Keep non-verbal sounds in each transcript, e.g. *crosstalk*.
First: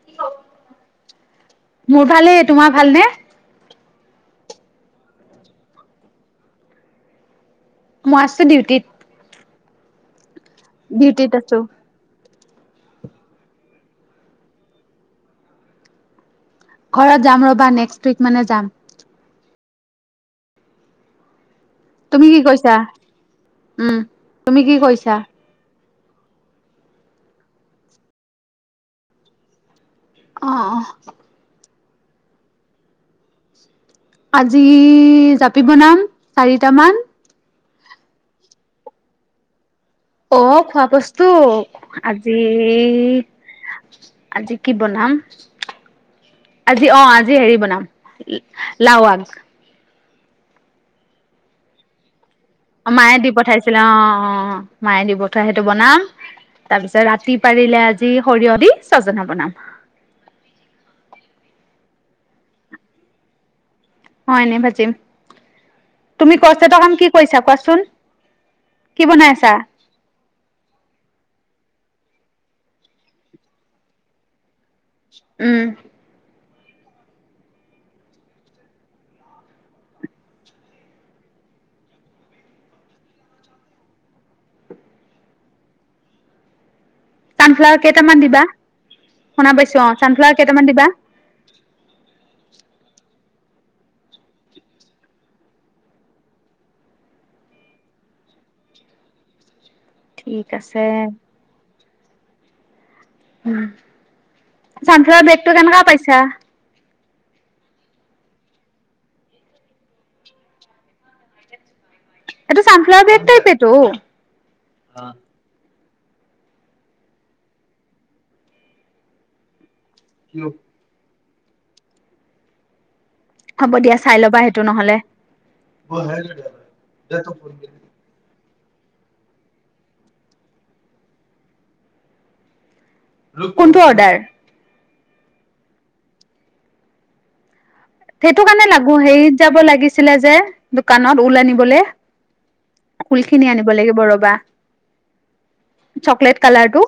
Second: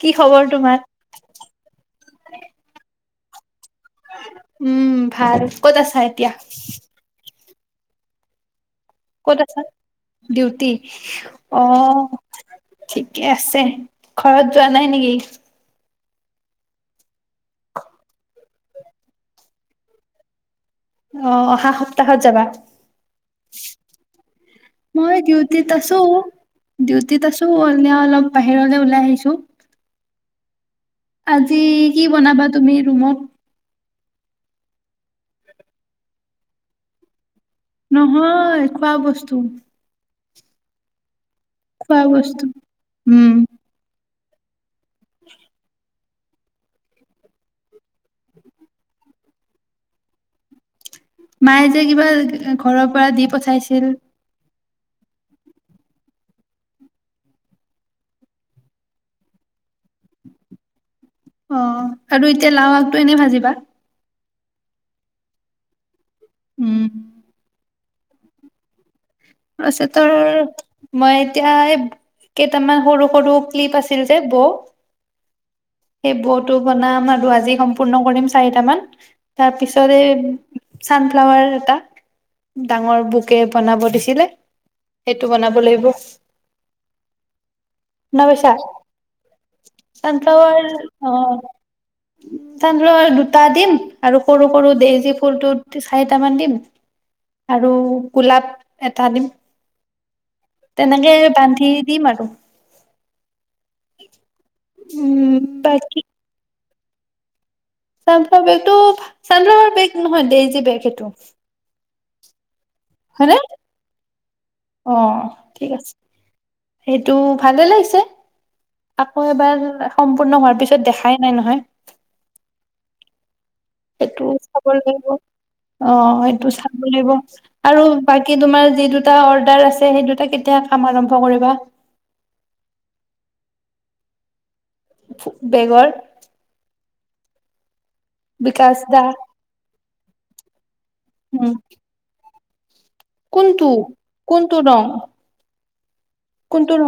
কি খবৰ তোমাৰ? মোৰ ভালেই। তোমাৰ ভালনে? উম ভাল! ক'ত আছা এতিয়া? মই আছো ডিউটিত। ক'ত আছা? ডিউটি? ডিউটিত আছো। অ' ঠিকে আছে। ঘৰত যোৱা নাই নেকি? ঘৰত যাম ৰ'বা। নেক্সট উইক মানে যাম। অ অহা সপ্তাহত তুমি কি যাবা। কৰিছা উম তুমি কি কৰিছা? তো ডিউটিত আছো। এ অলপ বাহিৰলৈ ওলাই আহিছো। অ আজি কি বনাবা তুমি ৰুমত আজি জাপি বনাম চাৰিটামান নহয় খোৱা বস্তু অ খোৱা বস্তু তো খোৱা আজি বস্তু। উম, আজি কি বনাম আজি অ আজি হেৰি বনাম লাও আগ মায়ে যে কিবা ঘৰৰ পৰা মায়ে দি পঠাইছিলে পঠাইছিল। অ অ মায়ে দি বঠোৱা সেইটো বনাম তাৰ পিছত ৰাতি পাৰিলে আজি সৰিয়হ দি ছজনা বনাম অ আৰু এতিয়া লাও আগটো এনে ভাজিবা হয় এনে বাজিম তুমি কছ উম। তিতাখন কি কৰিছা কোৱাচোন কি বনাই আছা? পাচে তাৰ ছেতৰ মই এতিয়া এই কেইটামান সৰু সৰু ক্লিপ আছিল যে বৌ উম ভাত টো বনাব আৰু সম্পূৰ্ণ কৰিব চাৰিটা মান তাৰ পিছত এই চানফ্ললায়াৰ এটা ডাঙৰ বোকে বনাবো দিছিলে সেইটো বনাব লাগিব ছানফ্লাৱাৰ কেইটামান শুনা দিবা পাইছা শুনা পাইছো অ ছানফ্লাৱাৰ চানফ্লাৱাৰ কেইটামান দিবা চানফ্ললায়াৰ দুটা দিম আৰু সৰু সৰু ডেজি ফুলটো চাৰিটামান দিম আৰু গোলাপ এটা দিম ঠিক আছে, তেনেকে বান্ধি দি ঋঋঋ উম চানফ্ললায়াৰ উম বেগটো কেনেকো বাকী পাইচা চানফ্লাৱাৰ বেগটো ছানফ্লাৱাৰ বেগ নহয় ডেইজি বেগ সেইটো এইটো চানফ্লাৱাৰ বেগ হয়নে টাইপটো অ ঠিক আছে সেইটো ভালে লাগিছে আকৌ এবাৰ সম্পূৰ্ণ হোৱাৰ পিছত দেখাই নাই নহয় হ'ব দিয়া চাই এইটো ল'বা সেইটো চাব নহ'লে। লাগিব অ এই টো চাব লাগিব আৰু বাকী বাকী তোমাৰ যি দুটা অৰ্ডাৰ আছে সেই দুটা কেতিয়া কাম আৰম্ভ কৰিবা কোনটো অৰ্ডাৰ বেগৰ সেইটো কাৰণে বিকাশ লাগো দা হেৰিত যাব লাগিছিলে যে দোকানত ওল উম আনিবলৈ ফুল খিনি কোনটো আনিব লাগিব ৰবা কোনটো ৰং চকলেট কোনটো কালাৰটো।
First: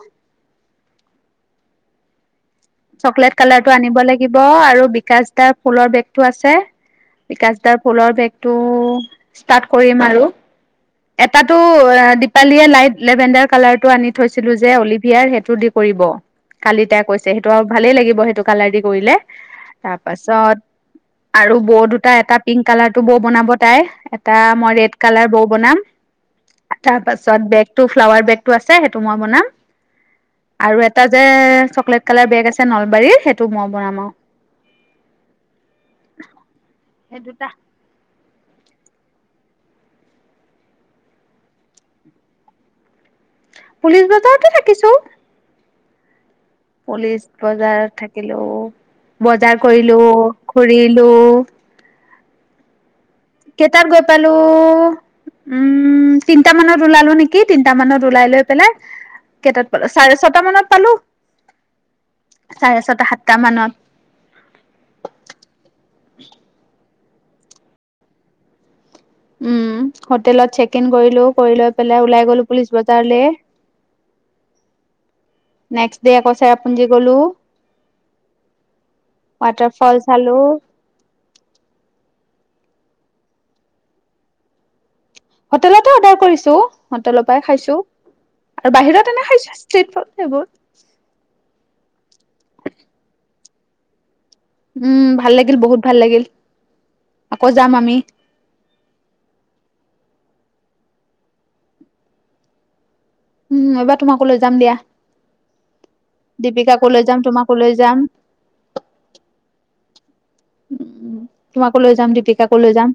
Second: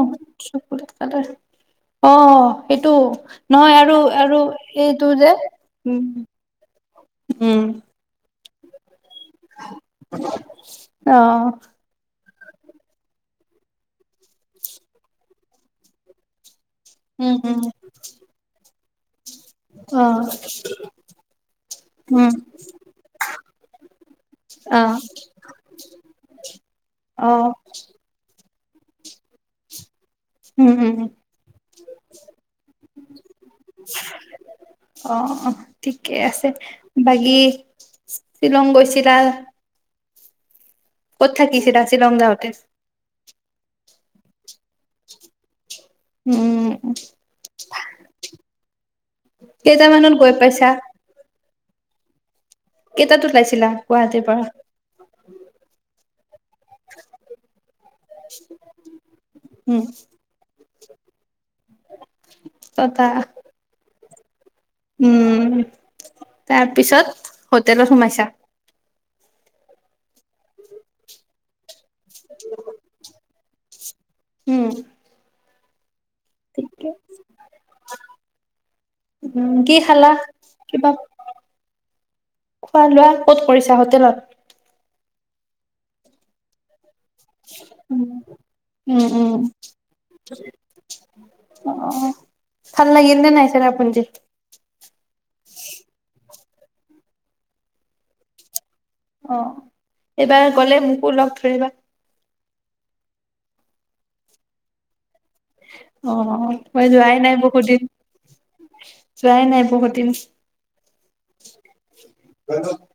অঁ চকলেট কালাৰ কলিয়ে এইটো যে উম উম অ লাইট লেভেণ্ডাৰ কালাৰটো আনি থৈছিলো যে অলিভিয়াৰ সেইটো দি কৰিব কালি তাই কৈছে উম ত উম ভালেই লাগিব সেইটো কাৰণে দি কৰিলে অ তাৰপাছত আৰু বৌ দুটা উম এটা পিংক কালাৰ টো বৌ বনাব তাই এটা মই অ ৰেড কালাৰ বৌ বনাম অ তাৰপাছত বেগ টো ফ্লাৱাৰ বেগ আছে সেইটো মই বনাম আৰু এটা যে চকলেট কালাৰ বেগ আছে নলবাৰীৰ সেইটো মই বনাম আৰু আহ আহ ঠিকে আছে সেই বাকী দুটা শ্বিলং গৈছিলা ক'ত থাকিছেটা শ্বিলংগা হটে পুলিচ বততে থাকিছ উম পুলিচ বজাৰত থাকিলো বজাৰ কৰিলো কেইটামানত গৈ পাইছা ঘুৰিলো কেইটাত ওলাইছিলা কেইটাত গৈ গুৱাহাটীৰ পালো পৰা উম তিনটা মানত ওলালো নেকি তিনটা মানত ওলাই লৈ পেলাই কটাত উম পালো চাৰে ছটা মানত পালো চাৰে ছটা সাতটা মানত উম তাৰ পিছত হটেলত সোমায়ছা? উম হোটেলত চেক ইন কৰিলো কৰি লৈ পেলাই ওলাই গলো পুলিচ বজাৰলৈ উম নেকসট দেয়া কচেৰা ঠিকে পুঞ্জী গলো উম ৱাটাৰ কি ফল খালা চালো কিবা খোৱা লোৱা ক'ত পৰিছা হোটেলত? হোটেলতে অৰ্ডাৰ কৰিছো হোটেলৰ পৰাই খাইছো উম আৰু উম বাহিৰত এনে উম খাইছো ষ্টট ফড সেইবোৰ অ ভাল লাগিল নে নাই ছেৰাপুঞ্জিত উম ভাল লাগিল বহুত ভাল লাগিল আকৌ যাম আমি অ এইবাৰ গ'লে মোকোকো লগ ধৰিবা উম এইবাৰ তোমাকো লৈ যাম দিয়া অ দীপিকাকো মই লৈ যোৱাই যাম নাই তোমাকো বহুত লৈ দিন যাম যোৱাই নাই বহুত দিন উ তোমাকো লৈ যাম দীপিকাকো লৈ যাম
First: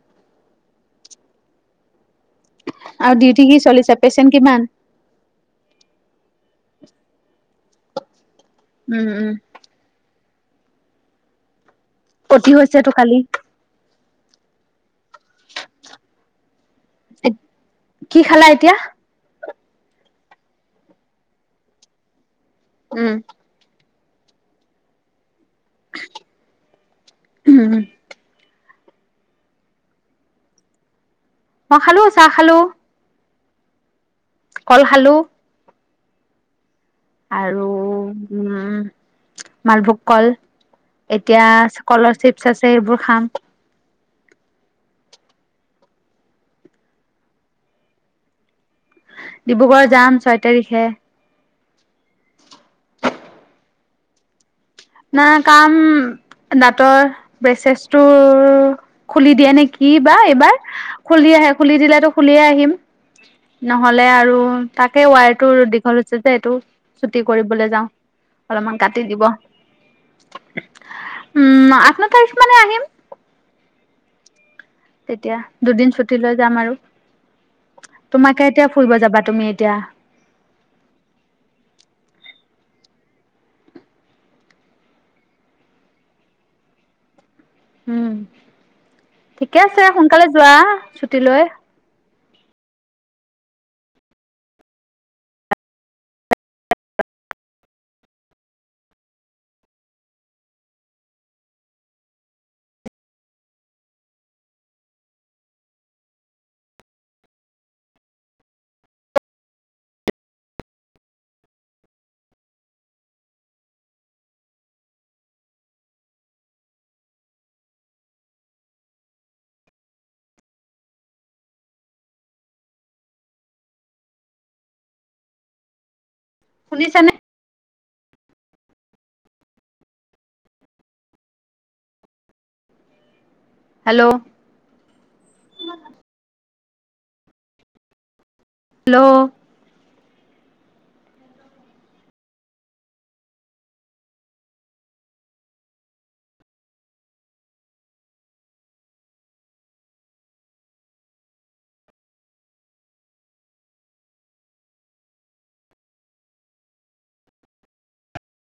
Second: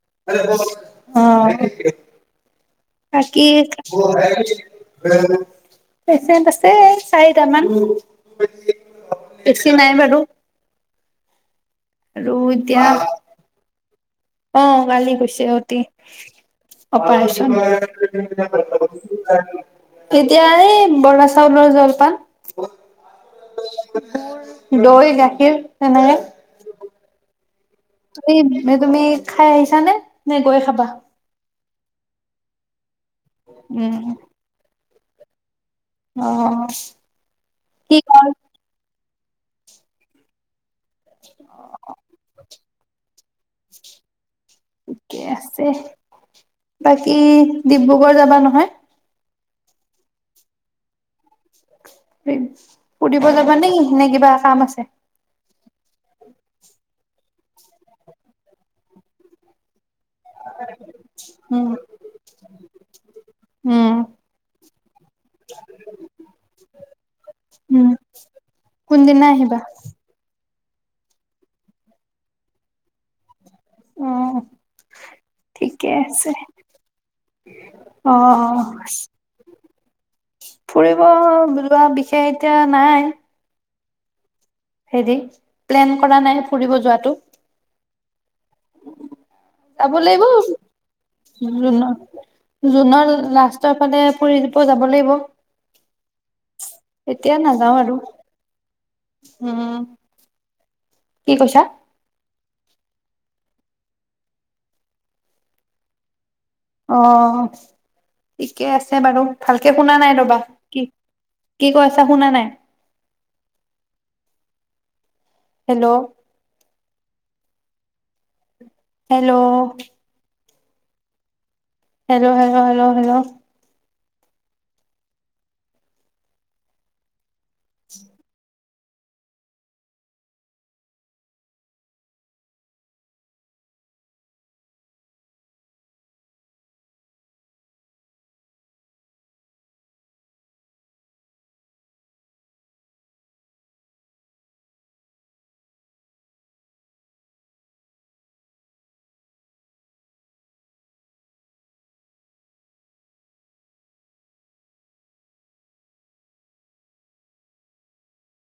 আৰু ডিউটি বাকি কি চলিছে পেচেণ্ট কিমান? পেচেণ্ট আছে চাৰিটামান বেছি নাই বাৰু আৰু কঠি হৈছে এতিয়া টো কালি অ কালি *unintelligible* কি খালা এতিয়া? এতিয়া এই বৰা চাউলৰ জলপান উম দৌৰিলে এনেকে উম তুমি তুমি খাই আহিছা নে নে গৈ খাবা মই খালোঁ চাহ খালোঁ উম কল খালোঁ অ আৰু কি কল উম মালভোগ কল এতিয়া স্কলাৰশিপছ আছে সেইবোৰ খাম থিকে আছে বাকী ডিব্ৰুগড় যাবা নহয় ডিব্ৰুগড় যাম ছয় তাৰিখে ফুৰিব যাবা নেই নে কিবা কাম আছে না কাম দাঁতৰ ব্ৰেছেছটোৰ খুলি দিয়ে নেকি কি বা এইবাৰ খুলি আহে উম খুলি দিলেতো খুলিয়ে আহিম উম নহ'লে আৰু তাকে ৱায়াৰটো দীঘল হৈছে যে এইটো চুটি কৰিবলৈ যাওঁ উম অলপমান কাটি দিব। কোনদিনা আহিবা উম আঠ ন তাৰিখ মানে আহিম অ তেতিয়া দুদিন ছুটি লৈ যাম আৰু অ তোমাকে এতিয়া ফুৰিব যাবা তুমি এতিয়া এয়া এতিয়া নাই হেৰি প্লেন কৰা নাই ফুৰিব যোৱাটো উম ঠিকে আছে যাব লাগিব সোনকালে যোৱা ছুটি লৈ জুনৰ জুনৰ লাষ্টৰ ফালে ফুৰিব যাব লাগিব এতিয়া নাযাওঁ আৰু উম কি কৈছা অ ঠিকে আছে বাৰু ভালকে শুনা নাই ৰবা কি কি কৈছা শুনা নাই hello hello hello hello hello hello শুনিছানে উ হেল্ল' হেল্ল'